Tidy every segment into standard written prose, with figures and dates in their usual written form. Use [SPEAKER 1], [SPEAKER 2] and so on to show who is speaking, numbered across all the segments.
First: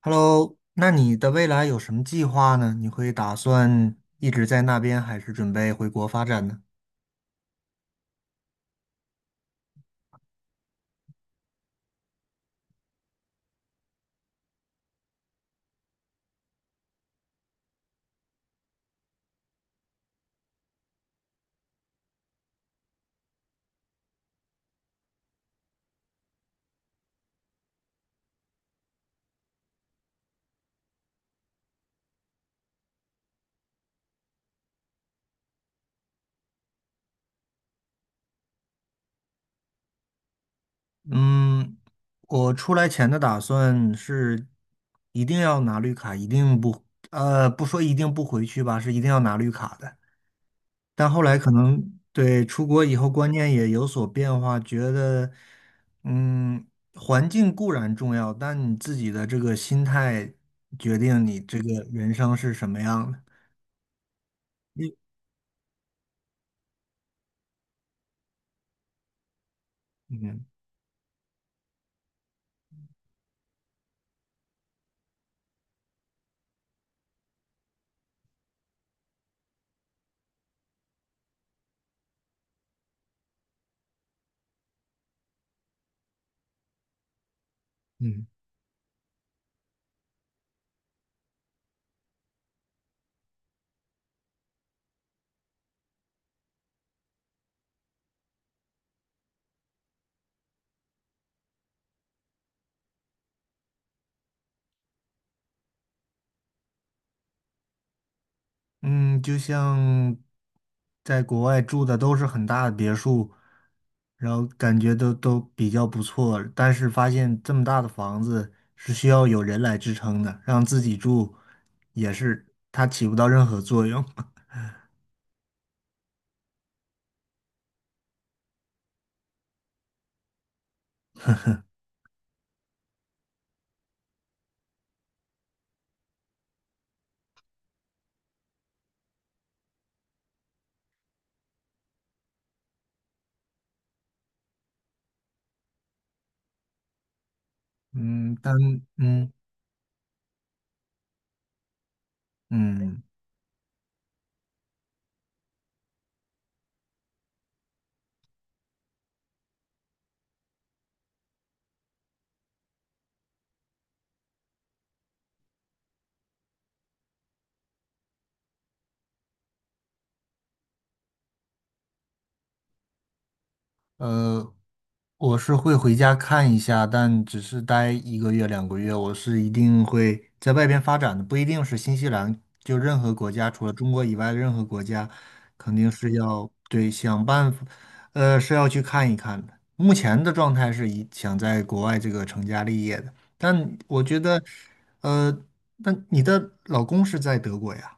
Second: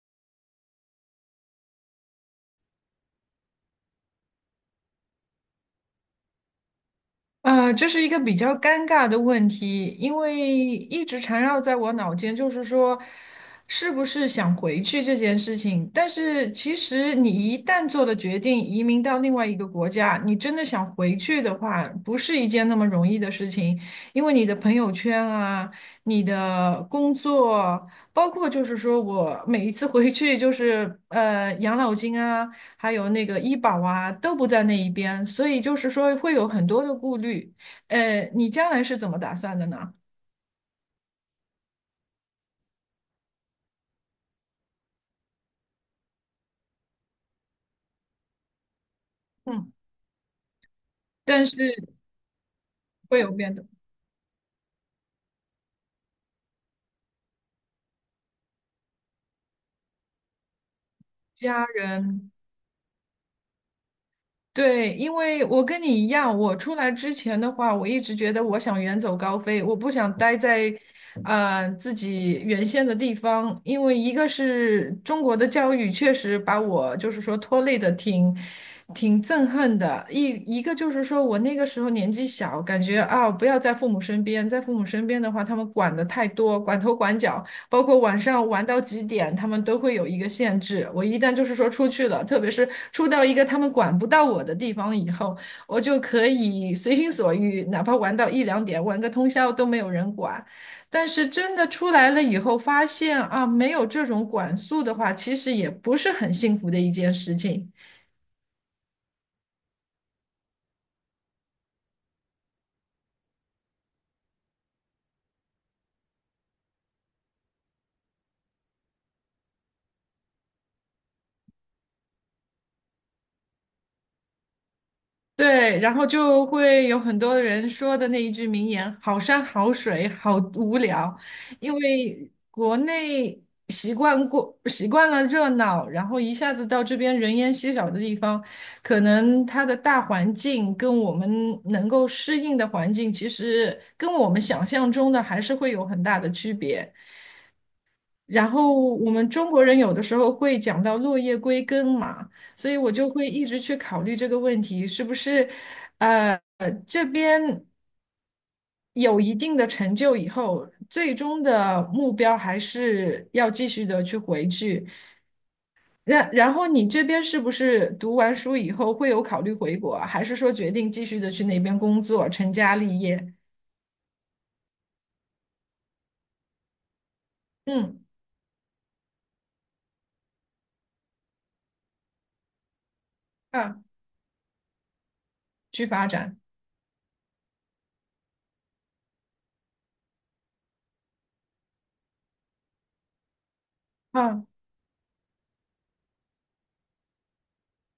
[SPEAKER 1] Hello，那你的未来有什么计划呢？你会打算一直在那边，还是准备回国发展呢？
[SPEAKER 2] 这是一个比较尴尬的问题，因为一直缠绕在我脑间，就是说，是不是想回去这件事情。但是其实你一旦做了决定，移民到另外一个国家，你真的想回去的话，不是一件那么容易的事情，因为你的朋友圈啊，你的工作，包括就是说我每一次回去就是养老金啊。还有那个医保啊，都不在那一边，所以就是说会有很多的顾虑。你将来是怎么打算的呢？
[SPEAKER 1] 嗯，我出来前的打算是一定要拿绿卡，一定不，不说一定不回去吧，是一定要拿绿
[SPEAKER 2] 嗯，
[SPEAKER 1] 卡的。但后来
[SPEAKER 2] 但
[SPEAKER 1] 可
[SPEAKER 2] 是
[SPEAKER 1] 能对出国以后
[SPEAKER 2] 会有
[SPEAKER 1] 观念
[SPEAKER 2] 变动，
[SPEAKER 1] 也有所变化，觉得，嗯，环境固然重要，但你自己的这个心态决定你这
[SPEAKER 2] 家
[SPEAKER 1] 个人
[SPEAKER 2] 人。
[SPEAKER 1] 生是什么样的。嗯
[SPEAKER 2] 对，因为我跟你一样，我出来之前的话，我一直觉得我想远走高飞，我不想待
[SPEAKER 1] 嗯。
[SPEAKER 2] 在，自己原先的地方。因为一个是中国的教育确实把我就是说拖累的挺，挺憎恨的。一个就是说我那个时候年纪小，感觉啊不要在父母身边，在父母身边的话，他们管的太多，管头管脚。包括晚
[SPEAKER 1] 嗯
[SPEAKER 2] 上玩到几点，他们都会有一个限制。我一旦就是说出去了，特别是出到一个他们管不到我的地方以后，我就可以随心所欲，哪怕玩到一两点，玩个通宵都没有人管。但是真的出来了以后，发现啊，没有这种管束的话，其实也不是很幸福的一件事情。
[SPEAKER 1] 嗯，就像在国外住的都是很大的别墅，然后感觉都比较不错，但是发现这么大的房子是需要有人来支撑的，让自己住也是它起不到任何作用。
[SPEAKER 2] 对，然后就会有很多人说的那一句名言：“好山好水好无聊”，因为国内习惯了热闹，然后一下子到这边人烟稀少的地方，可能它的大环境跟我们能够适应的环境，其实跟我们想象中的还是会有很大的区别。
[SPEAKER 1] 嗯，
[SPEAKER 2] 然
[SPEAKER 1] 但
[SPEAKER 2] 后我们
[SPEAKER 1] 嗯
[SPEAKER 2] 中国人有的时候会讲到落叶归根嘛，所以我
[SPEAKER 1] 嗯，
[SPEAKER 2] 就会一直去考虑这个问题，是不是，这边有一定的成就以后，最终的目标还是要继续的去回去。那然后你这边是不是读完书以后会有考虑回国啊还是说决定继续的去那边工作，成家立业？
[SPEAKER 1] 呃，我是会回家看一下，但只是待
[SPEAKER 2] 嗯，
[SPEAKER 1] 1个月、2个月，我是一定会在外边发展的，不一定是新西兰，就任何国家，除了
[SPEAKER 2] 啊，
[SPEAKER 1] 中国以外的任何国家，肯
[SPEAKER 2] 去
[SPEAKER 1] 定
[SPEAKER 2] 发
[SPEAKER 1] 是
[SPEAKER 2] 展。
[SPEAKER 1] 要对想办法，是要去看一看的。目前的状态是以想在国外这个成家立业的，但我觉得，
[SPEAKER 2] 啊。
[SPEAKER 1] 呃，那你的老公是在德国呀？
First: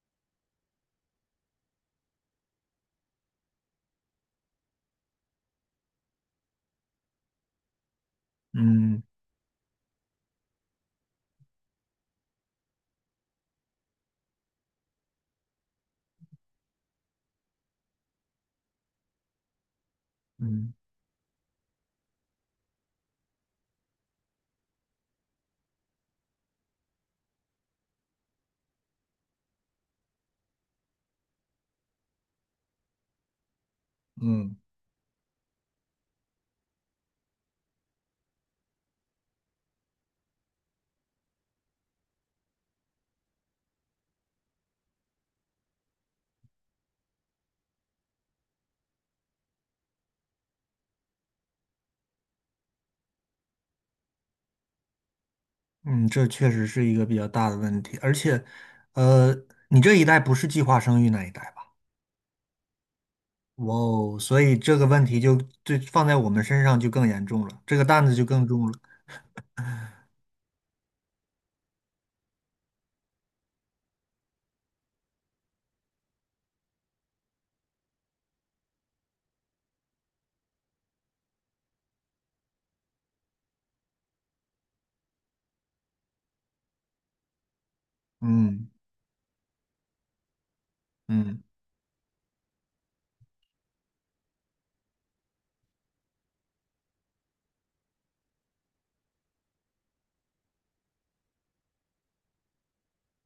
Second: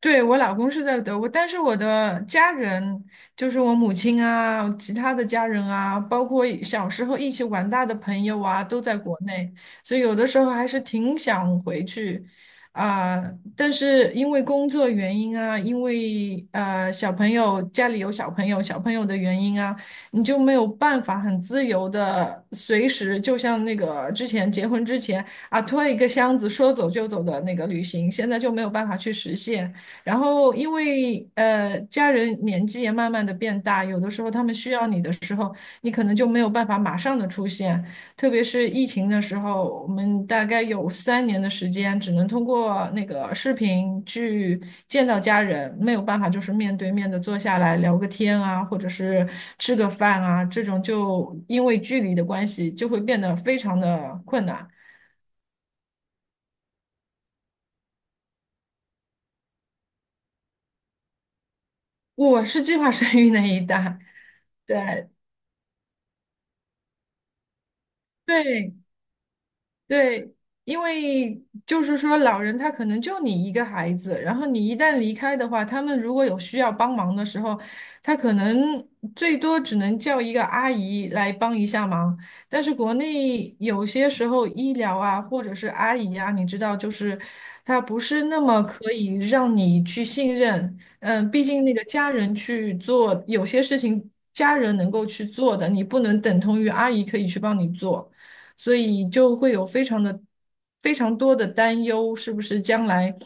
[SPEAKER 2] 对，我老公是在德国，但是我的家人，就是我母亲啊，其他的家人啊，包括一小时候一起玩大的朋友啊，都在
[SPEAKER 1] 嗯
[SPEAKER 2] 国内，所以有的时候还是挺想回去啊，但是因为工作原因啊，因为小朋友家里有小朋友的原因啊，你就没有
[SPEAKER 1] 嗯。
[SPEAKER 2] 办法很自由的随时，就像那个之前结婚之前啊，拖一个箱子说走就走的那个旅行，现在就没有办法去实现。然后，因为家人年纪也慢慢的变大，有的时候他们
[SPEAKER 1] 嗯。
[SPEAKER 2] 需要你的时候，你可能就没有办法马上的出现。特别是疫情的时候，我们大概有三年的时间，只能通过那个视频去见到家人，没有办法就是面对面的坐下来聊个天啊，或者是吃个饭啊，这种就因为距离的关系，就会变得非常的困难。
[SPEAKER 1] 嗯，这确实是一个比较大的问题，而且，呃，你这一代不是计划生育那一代吧？
[SPEAKER 2] 我是计划生育那一
[SPEAKER 1] 哇
[SPEAKER 2] 代，
[SPEAKER 1] 哦，所以这个问
[SPEAKER 2] 对。
[SPEAKER 1] 题就放在我们身上就更严重了，这个担子就更重了。
[SPEAKER 2] 对，对，因为就是说，老人他可能就你一个孩子，然后你一旦离开的话，他们如果有需要帮忙的时候，他可能最多只能叫一个阿姨来帮一下忙。但是国内有些时候医疗啊，或者是阿姨啊，你知道，就是他不是那么
[SPEAKER 1] 嗯
[SPEAKER 2] 可以让你去信任。嗯，
[SPEAKER 1] 嗯
[SPEAKER 2] 毕竟那个家人去做有些事情，家人能够去做的，你不能等同于阿姨可以去帮你做。所以就会有非常多的担忧，是不是将来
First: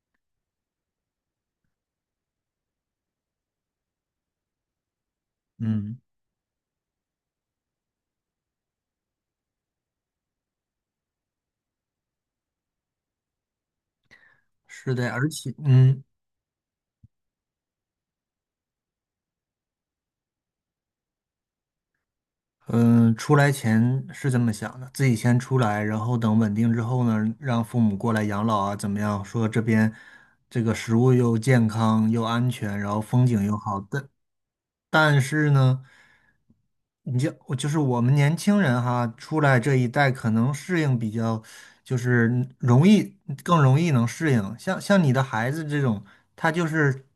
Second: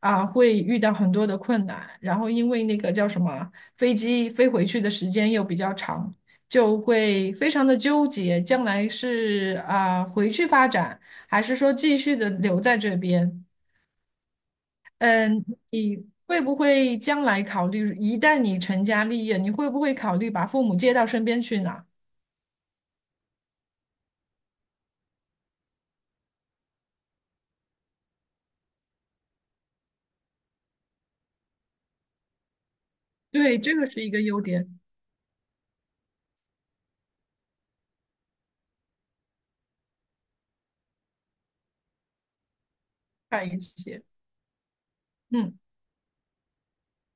[SPEAKER 2] 啊会遇到很多的困难？然后因为那个叫什么飞机飞回去的时间又比较
[SPEAKER 1] 嗯，
[SPEAKER 2] 长，就会非常的纠结，将来是啊回去发展，还是说继续的留在这边？
[SPEAKER 1] 是的，而
[SPEAKER 2] 嗯，
[SPEAKER 1] 且
[SPEAKER 2] 你会不会将来考虑，一旦你成家立业，你会不会考虑把父母接到身边去呢？
[SPEAKER 1] 嗯，出来前是这么想的，自己先出来，然后等稳定之后呢，让父母过来养老啊，怎么样？说这边这个食物又健康又安全，然后风景又
[SPEAKER 2] 对，这
[SPEAKER 1] 好，
[SPEAKER 2] 个是
[SPEAKER 1] 但
[SPEAKER 2] 一个优点，
[SPEAKER 1] 但是呢，我就是我们年轻人哈，出来这一代可能适应比较，就是容易
[SPEAKER 2] 快一
[SPEAKER 1] 更容易
[SPEAKER 2] 些。
[SPEAKER 1] 能适应。像你的孩
[SPEAKER 2] 嗯。
[SPEAKER 1] 子这种，他就是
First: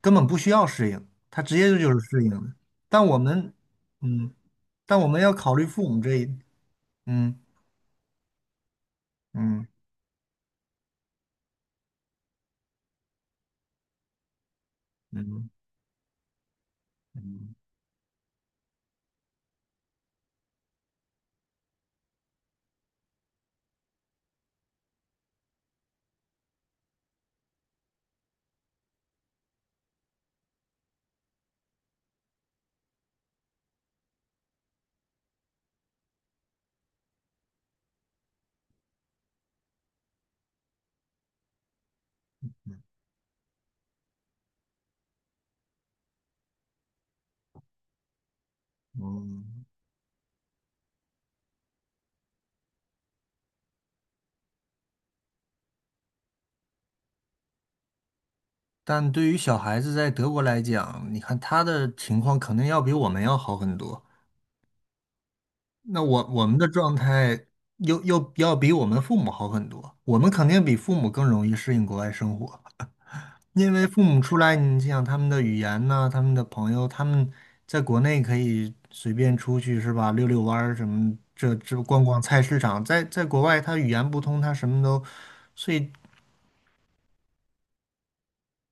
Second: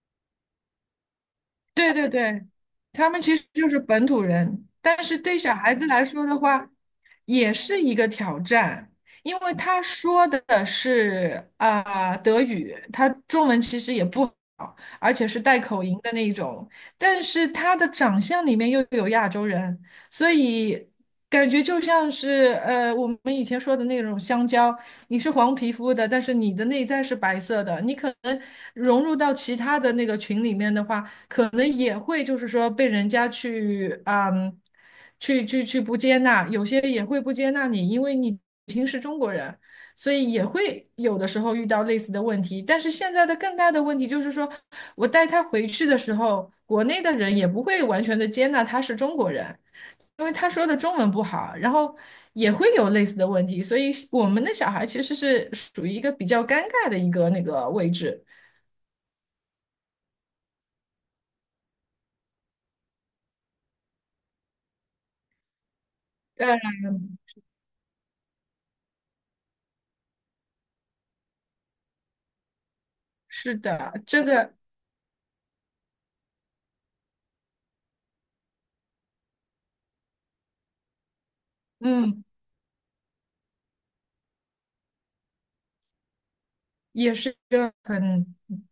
[SPEAKER 1] 根本不需要适应，他直接就
[SPEAKER 2] 对
[SPEAKER 1] 是
[SPEAKER 2] 对
[SPEAKER 1] 适应
[SPEAKER 2] 对，
[SPEAKER 1] 的。但
[SPEAKER 2] 他
[SPEAKER 1] 我
[SPEAKER 2] 们其实
[SPEAKER 1] 们，
[SPEAKER 2] 就是本土
[SPEAKER 1] 嗯。
[SPEAKER 2] 人，
[SPEAKER 1] 但
[SPEAKER 2] 但
[SPEAKER 1] 我们
[SPEAKER 2] 是
[SPEAKER 1] 要
[SPEAKER 2] 对
[SPEAKER 1] 考
[SPEAKER 2] 小
[SPEAKER 1] 虑
[SPEAKER 2] 孩子
[SPEAKER 1] 父母
[SPEAKER 2] 来
[SPEAKER 1] 这
[SPEAKER 2] 说
[SPEAKER 1] 一，
[SPEAKER 2] 的话，
[SPEAKER 1] 嗯
[SPEAKER 2] 也是一个挑战，因为
[SPEAKER 1] 嗯
[SPEAKER 2] 他说的是啊、德语，他中文其实也不好，而且是
[SPEAKER 1] 嗯
[SPEAKER 2] 带口音的那一种，但是他的长相里面又有亚洲人，所以感觉就像是我们以前说的那种香蕉，你是黄皮肤的，但是你的内在是白色的，你可能融入到其他的那个群里面的话。可能也会就是说被人家去啊嗯，去不接纳，有些也会不接纳你，因为你已经是中国人，所以也会有的时候遇到类似的问题。但是现在的更大的问题就是说，我带他回去的时候，国内的人也不会完全的接纳他是中国
[SPEAKER 1] 嗯。
[SPEAKER 2] 人，因为他说的中文不好，然后也会有类似的问题。所以我们的小孩其实是属于一个比较尴尬的一个那个位置。
[SPEAKER 1] 但对于小孩子在德国来讲，你看他的情况肯定要比我们要好很多。那我们
[SPEAKER 2] 呃，
[SPEAKER 1] 的状态又要比我们父母好很多。我们肯定比父母更容易适应国外生活，
[SPEAKER 2] 是
[SPEAKER 1] 因为
[SPEAKER 2] 的，
[SPEAKER 1] 父母
[SPEAKER 2] 这
[SPEAKER 1] 出
[SPEAKER 2] 个，
[SPEAKER 1] 来，你想他们的语言呐、他们的朋友，他们在国内可以随便出去是吧？遛遛弯儿什么，这逛逛
[SPEAKER 2] 嗯。
[SPEAKER 1] 菜市场，在国外他语言不通，他什么都。所以
[SPEAKER 2] 也是一个很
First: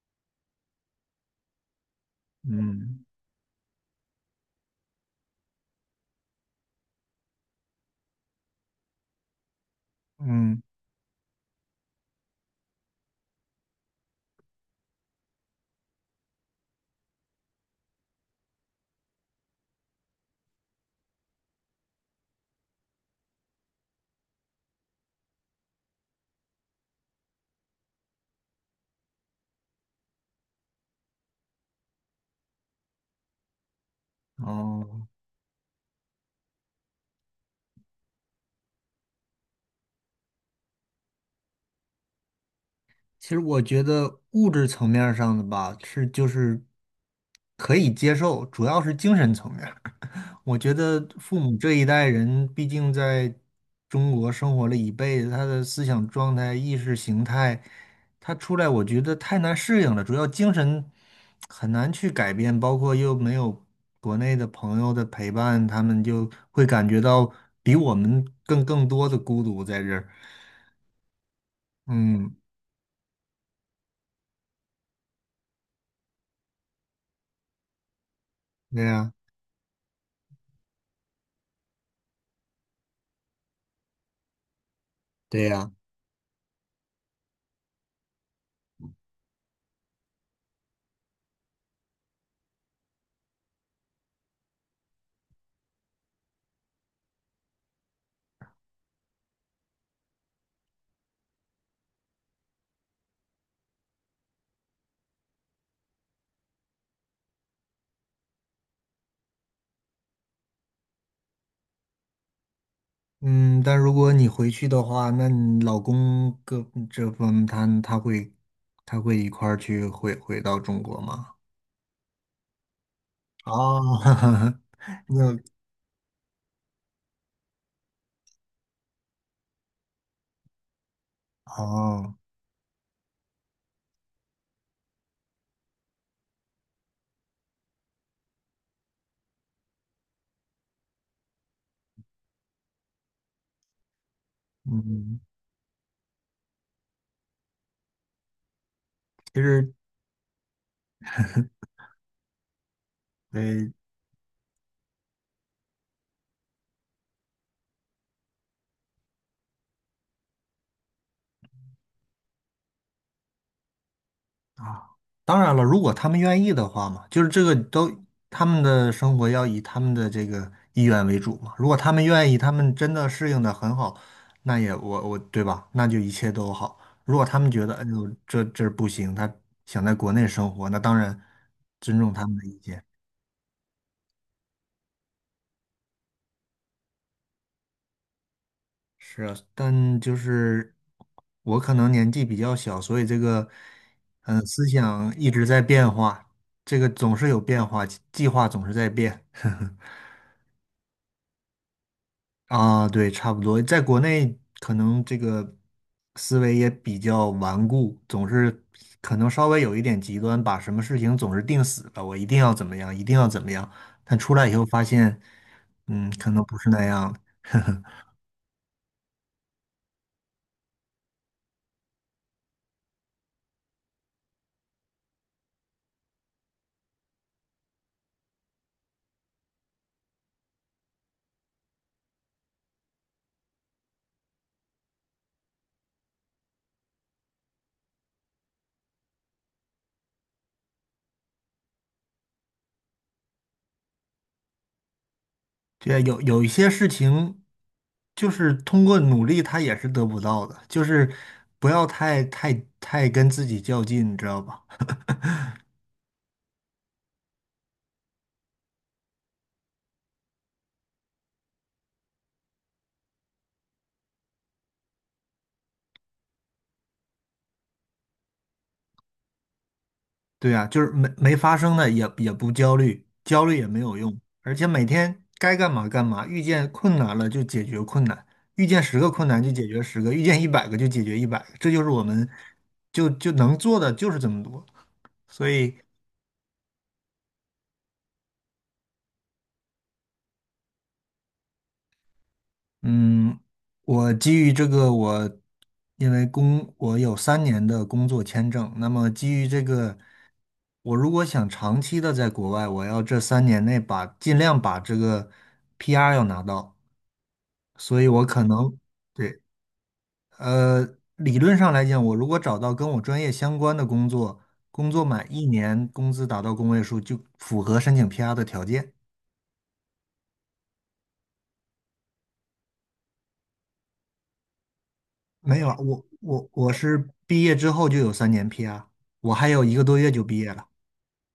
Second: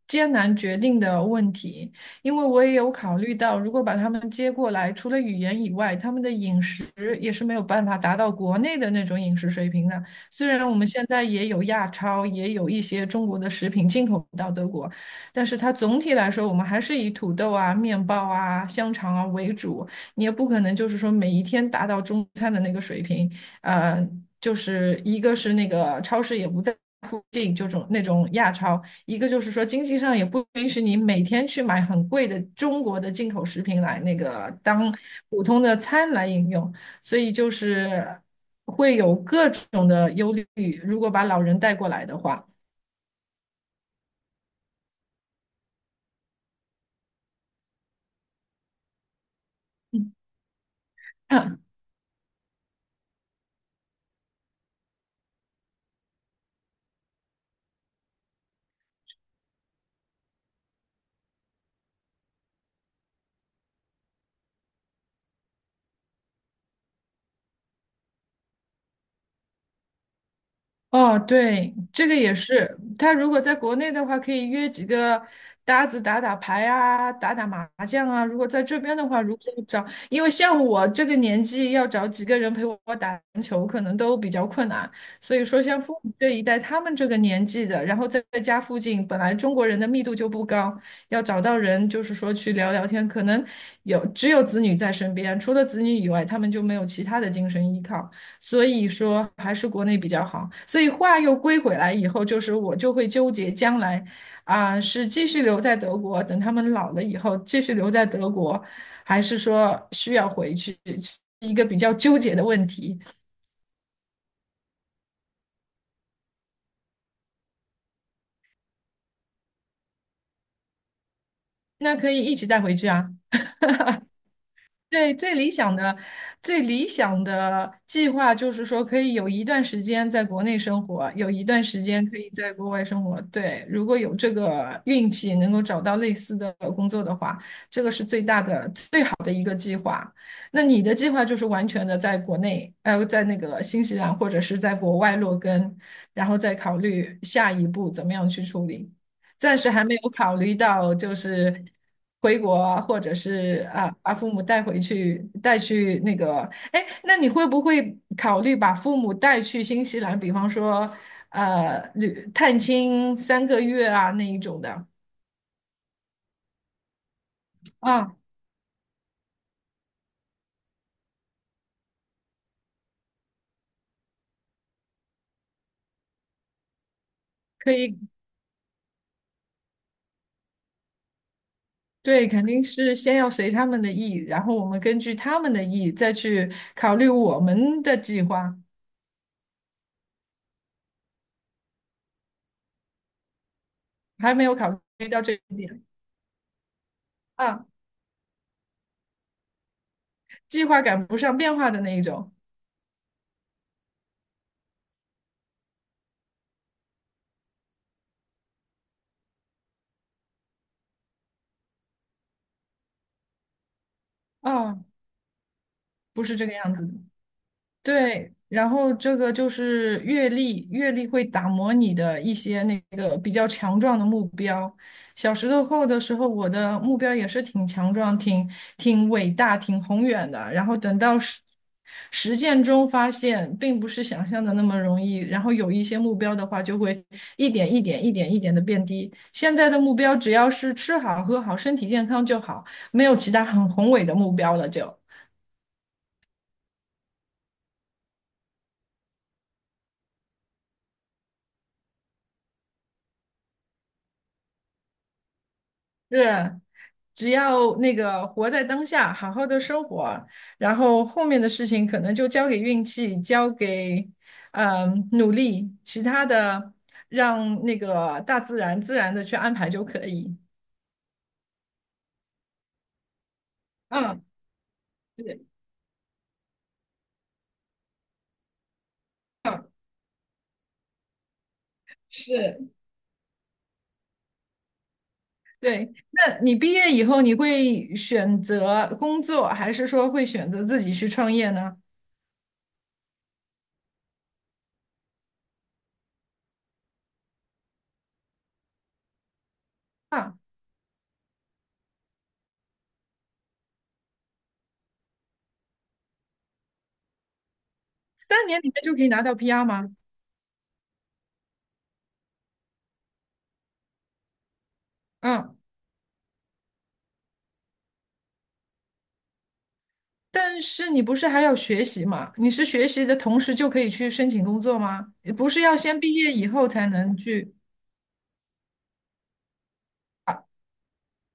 [SPEAKER 2] 艰难决定的问题，因为我也有
[SPEAKER 1] 嗯
[SPEAKER 2] 考虑到，如果把他们接过来，除了语言以外，他们的饮食也是没有办法达到国内的那种饮食水平的。虽
[SPEAKER 1] 嗯
[SPEAKER 2] 然我们现在也有亚超，也有一些中国的食品进口到德国，但是它总体来说，我们还是以土豆啊、面包啊、香肠啊为主。你也不可能就是说每一天达到中餐的那个水平，呃，就是一个是那个超市也不在附近，就种那种亚超；一个就是说经济上也不允许你每天去买很贵的中国的进口食品来那个当
[SPEAKER 1] 哦，
[SPEAKER 2] 普通的餐来饮用，所以就是会有各种的忧虑。如果把老人带过来的话，
[SPEAKER 1] 其实我觉得物质层面儿上的吧，是就是可以接受，主要是精神层面儿 我觉得父母
[SPEAKER 2] 嗯
[SPEAKER 1] 这 一代人，毕竟在中国生活了一辈子，他的思想状态、意识形态，他出来我觉得太难适应了，主要精神很难去改变，包括又没有国内的朋友的陪伴，他们就会感觉到比我们更多的孤独在这儿。
[SPEAKER 2] 哦，对，这个也
[SPEAKER 1] 嗯，
[SPEAKER 2] 是。他如果在国内的话，可以约几个搭子打打牌啊，打打麻将啊。如果在这
[SPEAKER 1] 对
[SPEAKER 2] 边的
[SPEAKER 1] 呀，
[SPEAKER 2] 话，如果找，因为像我这个年纪，要找几个人陪我打篮球，可能都比较困难。所以
[SPEAKER 1] 对
[SPEAKER 2] 说，
[SPEAKER 1] 呀，
[SPEAKER 2] 像父母这一代，他们这个年纪的，然后在家附近，本来中国人的密度就不高，要找到人，就是说去聊聊天，可能有只有子女在身边，除了子女以外，他们就没有其他的精神依靠。所以说还是国内比较好。所以话又归回来以后，就是我就会纠结将来啊，是继续留在德国，等他们老了以后继续留在德国，还是说需要回去，是一个比较纠结的问题。
[SPEAKER 1] 嗯，但如果你回去的话，那你老公个这方他会一块儿去回到中国吗？
[SPEAKER 2] 那可以一起带回去啊。
[SPEAKER 1] 哦，
[SPEAKER 2] 对，
[SPEAKER 1] 那
[SPEAKER 2] 最理想的计划就是说，可以有一段时间在国内生活，有一段时间
[SPEAKER 1] 哦，
[SPEAKER 2] 可以在国外生活。对，如果有这个运气能够找到类似的工作的话，这个是最好的一个计划。那你的计划就是完全的在国内，在那个新西兰或者是在国外
[SPEAKER 1] 嗯，
[SPEAKER 2] 落根，然后再考虑下一步怎么样去处理。
[SPEAKER 1] 其
[SPEAKER 2] 暂时
[SPEAKER 1] 实。
[SPEAKER 2] 还没有考虑到，就 是回国啊或者是
[SPEAKER 1] 对，
[SPEAKER 2] 啊，把父母带回去，带去那个，哎，那你会不会考虑把父母带去新西兰，比方说旅探亲3个月啊那一种的
[SPEAKER 1] 啊，当然了，如果他们愿意的话嘛，就是这个都
[SPEAKER 2] 啊？
[SPEAKER 1] 他们的生活要以他们的这个意愿为主嘛。如果他们愿意，他们真的适应的很好，那也我对吧？那就一切都好。如果他们觉
[SPEAKER 2] 可
[SPEAKER 1] 得哎
[SPEAKER 2] 以，
[SPEAKER 1] 呦这不行，他想在国内生活，那当然尊重他
[SPEAKER 2] 对，
[SPEAKER 1] 们的
[SPEAKER 2] 肯
[SPEAKER 1] 意
[SPEAKER 2] 定
[SPEAKER 1] 见。
[SPEAKER 2] 是先要随他们的意，然后我们根据他们的意再去考虑我们的计划，
[SPEAKER 1] 是啊，但就是我可能年纪比较小，所以这个
[SPEAKER 2] 还没有
[SPEAKER 1] 思
[SPEAKER 2] 考虑
[SPEAKER 1] 想
[SPEAKER 2] 到
[SPEAKER 1] 一
[SPEAKER 2] 这
[SPEAKER 1] 直
[SPEAKER 2] 一
[SPEAKER 1] 在
[SPEAKER 2] 点
[SPEAKER 1] 变化，这个总是有变
[SPEAKER 2] 啊，
[SPEAKER 1] 化，计划总是在变。
[SPEAKER 2] 计划赶不上变化的那一种
[SPEAKER 1] 啊，对，差不多，在国内可能这个思维也比较顽固，总是可能稍微有一点极端，把什么事情总是定死了，我一定要怎么样，一定要怎么样。但出来以后发
[SPEAKER 2] 啊，
[SPEAKER 1] 现，
[SPEAKER 2] 不
[SPEAKER 1] 可
[SPEAKER 2] 是
[SPEAKER 1] 能
[SPEAKER 2] 这个
[SPEAKER 1] 不是
[SPEAKER 2] 样
[SPEAKER 1] 那
[SPEAKER 2] 子的。
[SPEAKER 1] 样。
[SPEAKER 2] 对，然后这个就是阅历，阅历会打磨你的一些那个比较强壮的目标。小石头后的时候，我的目标也是挺强壮、挺伟大、挺宏远的。然后等到实践中发现，并不是想象的那么容易。然后有一些目标的话，就会一点一点、一点一点的变低。现在的目标只要是吃好、喝好、身体健康就好，没有其他很宏伟的目标了就。
[SPEAKER 1] 对，有一些事情，就是通过努力，他也是得不到的，就是不要太跟自己较劲，你知道吧？
[SPEAKER 2] 是，只要那个活在当下，好好的生活，然后后面的事情可能就交给运气，交给努力，其他的让那个大自然自然的去安排就可以。
[SPEAKER 1] 对呀，就是没发生的也不焦虑，焦虑也没有用，
[SPEAKER 2] 嗯，
[SPEAKER 1] 而且每天
[SPEAKER 2] 对，
[SPEAKER 1] 该干嘛干嘛，遇见困难了就解决困难，遇见十个困难就解
[SPEAKER 2] 嗯，
[SPEAKER 1] 决十个，遇见一百个就解决一百个，这就是我们
[SPEAKER 2] 是，
[SPEAKER 1] 就能做的就是这么多。所以，
[SPEAKER 2] 对。那你毕业以后，你会选择工作，还是说会选择自己去创业呢？
[SPEAKER 1] 嗯，我基于这个，我有三年的工作签证，那么基于这个，
[SPEAKER 2] 啊，
[SPEAKER 1] 我如果想长期的在国外，我要这三年内把尽量把这个 PR 要拿到。所以我可
[SPEAKER 2] 三年里面
[SPEAKER 1] 能
[SPEAKER 2] 就可以拿到
[SPEAKER 1] 对，
[SPEAKER 2] PR 吗？
[SPEAKER 1] 呃，理论上来讲，我如果找到跟我专业相关的工作，工作满一
[SPEAKER 2] 嗯。
[SPEAKER 1] 年，工资达到工位数，就符合申请 PR 的条件。
[SPEAKER 2] 但是你不是还要学习吗？你是学习的同时就可以去申请工作吗？不
[SPEAKER 1] 没
[SPEAKER 2] 是
[SPEAKER 1] 有啊，
[SPEAKER 2] 要先
[SPEAKER 1] 我
[SPEAKER 2] 毕业以
[SPEAKER 1] 我
[SPEAKER 2] 后
[SPEAKER 1] 我
[SPEAKER 2] 才
[SPEAKER 1] 是
[SPEAKER 2] 能
[SPEAKER 1] 毕
[SPEAKER 2] 去
[SPEAKER 1] 业之后就有三年 PR，我还有1个多月就毕
[SPEAKER 2] 啊？
[SPEAKER 1] 业了。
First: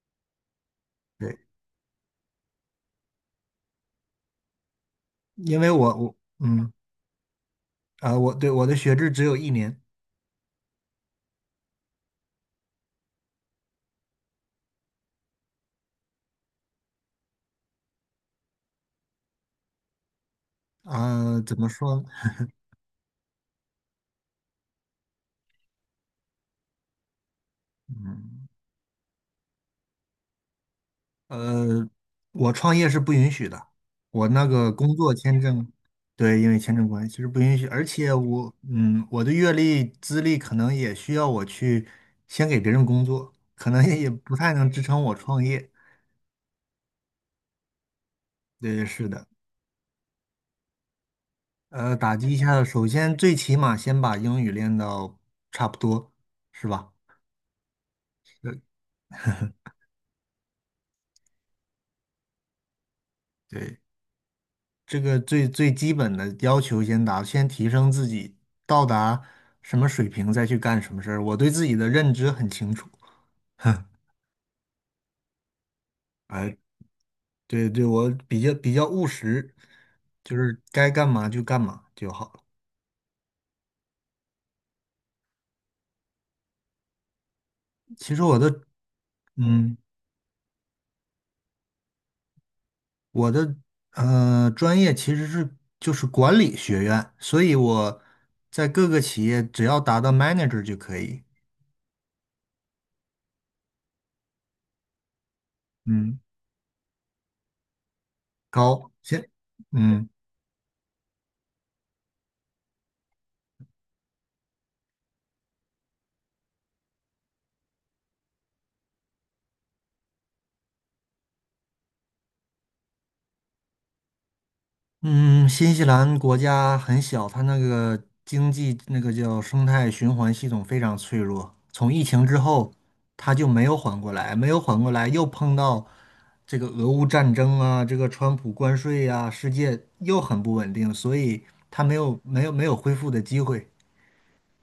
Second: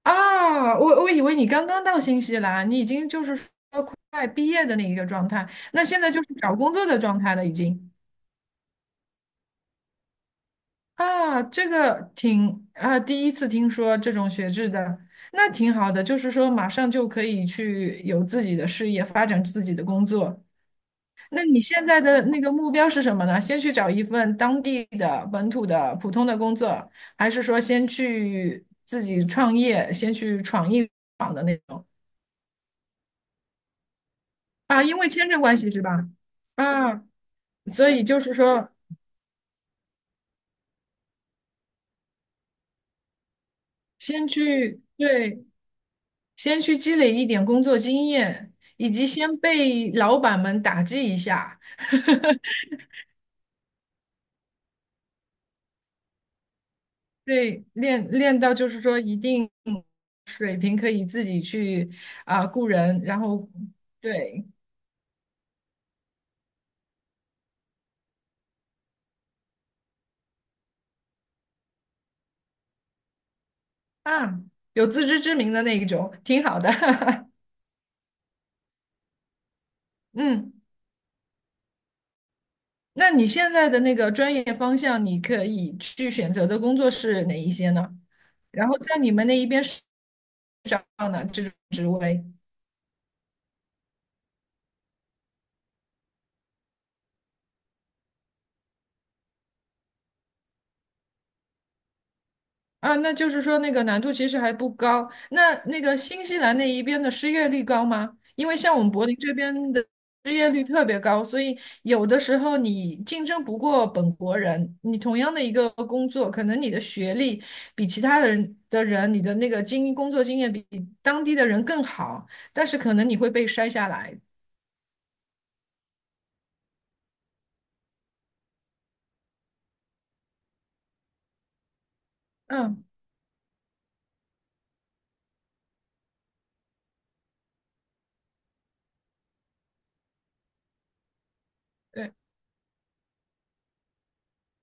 [SPEAKER 2] 啊，我我以为
[SPEAKER 1] 对，
[SPEAKER 2] 你刚刚到新西兰，你已经就是说快毕业的那一个状态，
[SPEAKER 1] 因为
[SPEAKER 2] 那
[SPEAKER 1] 我
[SPEAKER 2] 现在
[SPEAKER 1] 我
[SPEAKER 2] 就是找
[SPEAKER 1] 嗯
[SPEAKER 2] 工作的状态了已经。
[SPEAKER 1] 啊、我对我的学制只有一年
[SPEAKER 2] 啊，这个挺啊，第一次听说这种学制的，那挺好的，就是说马上就可以去有自己的事业，发展自己的工作。
[SPEAKER 1] 啊、
[SPEAKER 2] 那
[SPEAKER 1] 怎
[SPEAKER 2] 你
[SPEAKER 1] 么
[SPEAKER 2] 现在
[SPEAKER 1] 说？
[SPEAKER 2] 的那个目标是什么呢？先去找一份当地的本土的普通的工作，还是说先去自己创业，先去闯一闯的那种
[SPEAKER 1] 呃，我创业是不允许的，我那个
[SPEAKER 2] 啊？
[SPEAKER 1] 工
[SPEAKER 2] 因为
[SPEAKER 1] 作
[SPEAKER 2] 签
[SPEAKER 1] 签
[SPEAKER 2] 证关
[SPEAKER 1] 证，
[SPEAKER 2] 系是吧？
[SPEAKER 1] 对，因为签证
[SPEAKER 2] 啊，
[SPEAKER 1] 关系是不允许，而
[SPEAKER 2] 所以
[SPEAKER 1] 且
[SPEAKER 2] 就是
[SPEAKER 1] 我，
[SPEAKER 2] 说，
[SPEAKER 1] 嗯，我的阅历资历可能也需要我去先给别人工作，可能也
[SPEAKER 2] 先
[SPEAKER 1] 不太能支
[SPEAKER 2] 去，
[SPEAKER 1] 撑我创
[SPEAKER 2] 对，
[SPEAKER 1] 业。
[SPEAKER 2] 先去积累一点工作经验，
[SPEAKER 1] 对，
[SPEAKER 2] 以及
[SPEAKER 1] 是的，
[SPEAKER 2] 先被老板们打击一下，
[SPEAKER 1] 打击一下，首先最起码先把英语练到差不多，是吧？
[SPEAKER 2] 对，练到
[SPEAKER 1] 对，
[SPEAKER 2] 就是说一定水平可以自己去啊、雇人，然后
[SPEAKER 1] 对
[SPEAKER 2] 对。
[SPEAKER 1] 这个最最基本的要求先达，先提升自己，到达什么水平再去干什么事儿。我对自己的认知很清楚，
[SPEAKER 2] 啊，有自知之明的那一种，挺
[SPEAKER 1] 哎，
[SPEAKER 2] 好的。
[SPEAKER 1] 对对，我比较比较务实，就
[SPEAKER 2] 嗯，
[SPEAKER 1] 是该干嘛就干嘛就好了。
[SPEAKER 2] 那你现在的那个专业方向，你可以去选择的工作是哪一些呢？
[SPEAKER 1] 其实我的，
[SPEAKER 2] 然后在你们那一边
[SPEAKER 1] 嗯，
[SPEAKER 2] 是找到呢这种职位？
[SPEAKER 1] 我的专业其实是就是管理学院，所以我在各个企业只要达到 manager 就可以，
[SPEAKER 2] 啊，那就是说那个难度其实还不高。那那个
[SPEAKER 1] 嗯，
[SPEAKER 2] 新西兰那一边的失业率高吗？因为像我
[SPEAKER 1] 高，
[SPEAKER 2] 们柏林
[SPEAKER 1] 先，
[SPEAKER 2] 这边的
[SPEAKER 1] 嗯。
[SPEAKER 2] 失业率特别高，所以有的时候你竞争不过本国人，你同样的一个工作，可能你的学历比其他的人的人，你的那个经工作经验比当地的人更好，但是可能你会被筛下来。
[SPEAKER 1] 嗯，新西兰国家很小，它那个经济那个叫生态循环系统非常脆弱。从疫情之后，
[SPEAKER 2] 嗯，
[SPEAKER 1] 它就没有缓过来，没有缓过来，又碰到这个俄乌战争啊，这个川普关税呀、世界又很不稳定，所以它没
[SPEAKER 2] 对，
[SPEAKER 1] 有没有没有恢复的机会。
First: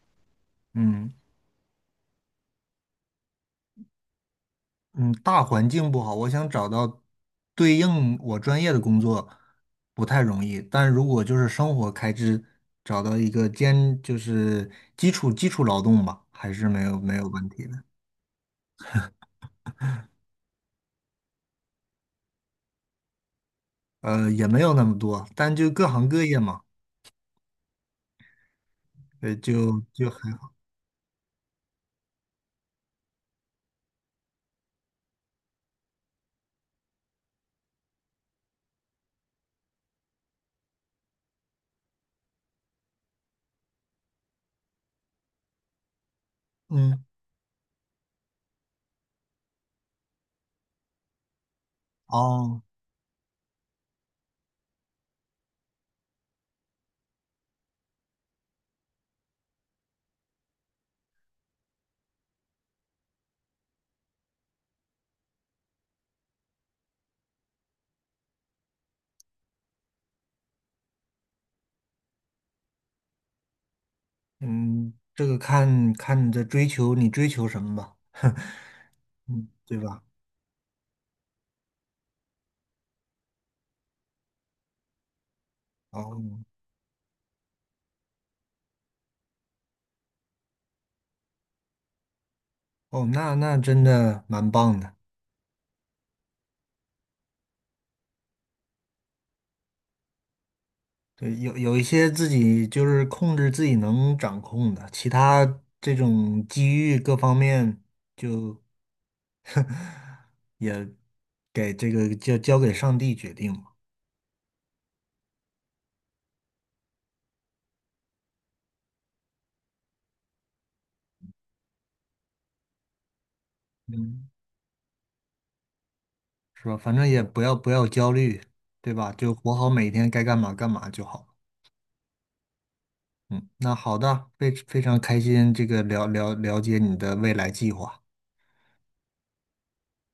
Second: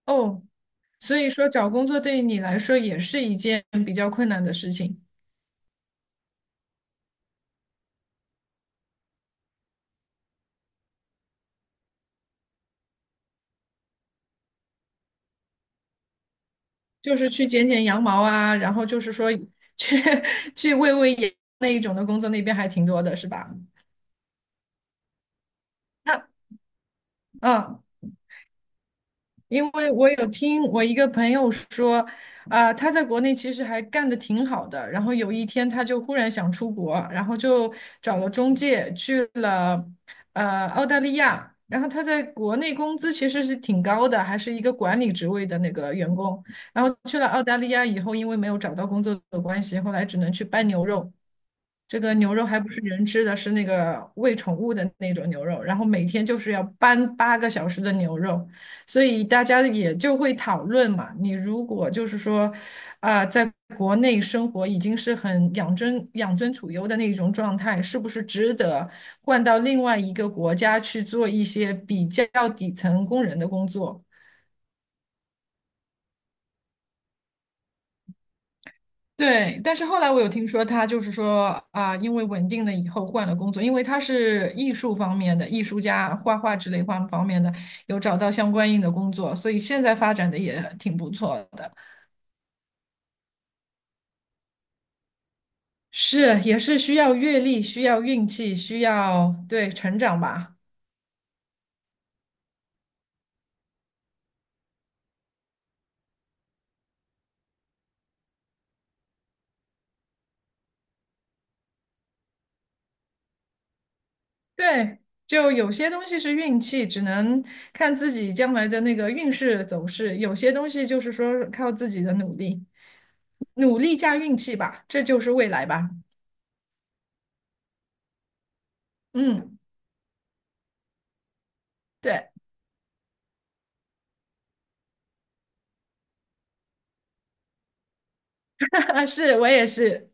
[SPEAKER 2] 哦，
[SPEAKER 1] 嗯
[SPEAKER 2] 所以说找工作对于你来说也是一件比较困难的事情。
[SPEAKER 1] 嗯，大环境不好，我想找到对应我专业的工作不太容易。但如果就是生活开支，找到一个就是基础劳动吧，还是没有没
[SPEAKER 2] 就
[SPEAKER 1] 有
[SPEAKER 2] 是去
[SPEAKER 1] 问题
[SPEAKER 2] 剪
[SPEAKER 1] 的。
[SPEAKER 2] 剪羊毛啊，然后就是说去 去喂喂羊那一种的工作，那边还挺多的，是吧？
[SPEAKER 1] 也没有那么多，但就各行各
[SPEAKER 2] 那
[SPEAKER 1] 业嘛，
[SPEAKER 2] 嗯，因
[SPEAKER 1] 就
[SPEAKER 2] 为
[SPEAKER 1] 就
[SPEAKER 2] 我有
[SPEAKER 1] 还好。
[SPEAKER 2] 听我一个朋友说，啊、他在国内其实还干得挺好的，然后有一天他就忽然想出国，然后就找了中介去了澳大利亚，然后他在国内工资其实是挺高的，还是一个管理职位的那个员工，然后
[SPEAKER 1] 嗯，
[SPEAKER 2] 去了澳大利亚以后，因为没有找到工作的关系，后来只能去搬牛肉。这个牛肉还
[SPEAKER 1] 哦，
[SPEAKER 2] 不是人吃的，是那个喂宠物的那种牛肉，然后每天就是要搬8个小时的牛肉，所以大家也就会讨论嘛。你如果就是说，啊、在国内生活已经是很养尊处优的那种状态，是不是值得换到另外一个国家去做一些比较底层工人的工作？
[SPEAKER 1] 嗯，这个看看你的追求，你追求什么吧，嗯，
[SPEAKER 2] 对，但
[SPEAKER 1] 对
[SPEAKER 2] 是后
[SPEAKER 1] 吧？
[SPEAKER 2] 来我有听说他就是说啊，因为稳定了以后换了工作，因为他是艺术方面的艺术
[SPEAKER 1] 哦
[SPEAKER 2] 家，画画之类方方面的，有找到相关应的工作，所以现在发展的也挺不错的。
[SPEAKER 1] 哦，那真的蛮棒的。
[SPEAKER 2] 是，也是需要阅历，需要运气，需要对成长吧。
[SPEAKER 1] 对，有一些自己就是控制自己能掌控的，其他这种机遇各方面就给这个交给上帝决定嘛，
[SPEAKER 2] 对，就有些东西是运气，只能看自己将来的那个运势走势；有些东西就是说靠自己的努力，努力加
[SPEAKER 1] 嗯，
[SPEAKER 2] 运气吧，这就是未来吧。
[SPEAKER 1] 是吧？反正也不要焦虑，对吧？就活
[SPEAKER 2] 嗯，
[SPEAKER 1] 好每一天，该干嘛干嘛就好。
[SPEAKER 2] 对。
[SPEAKER 1] 嗯，那好的，非常开心，这个了解你的未来计划。
[SPEAKER 2] 啊，是我也是。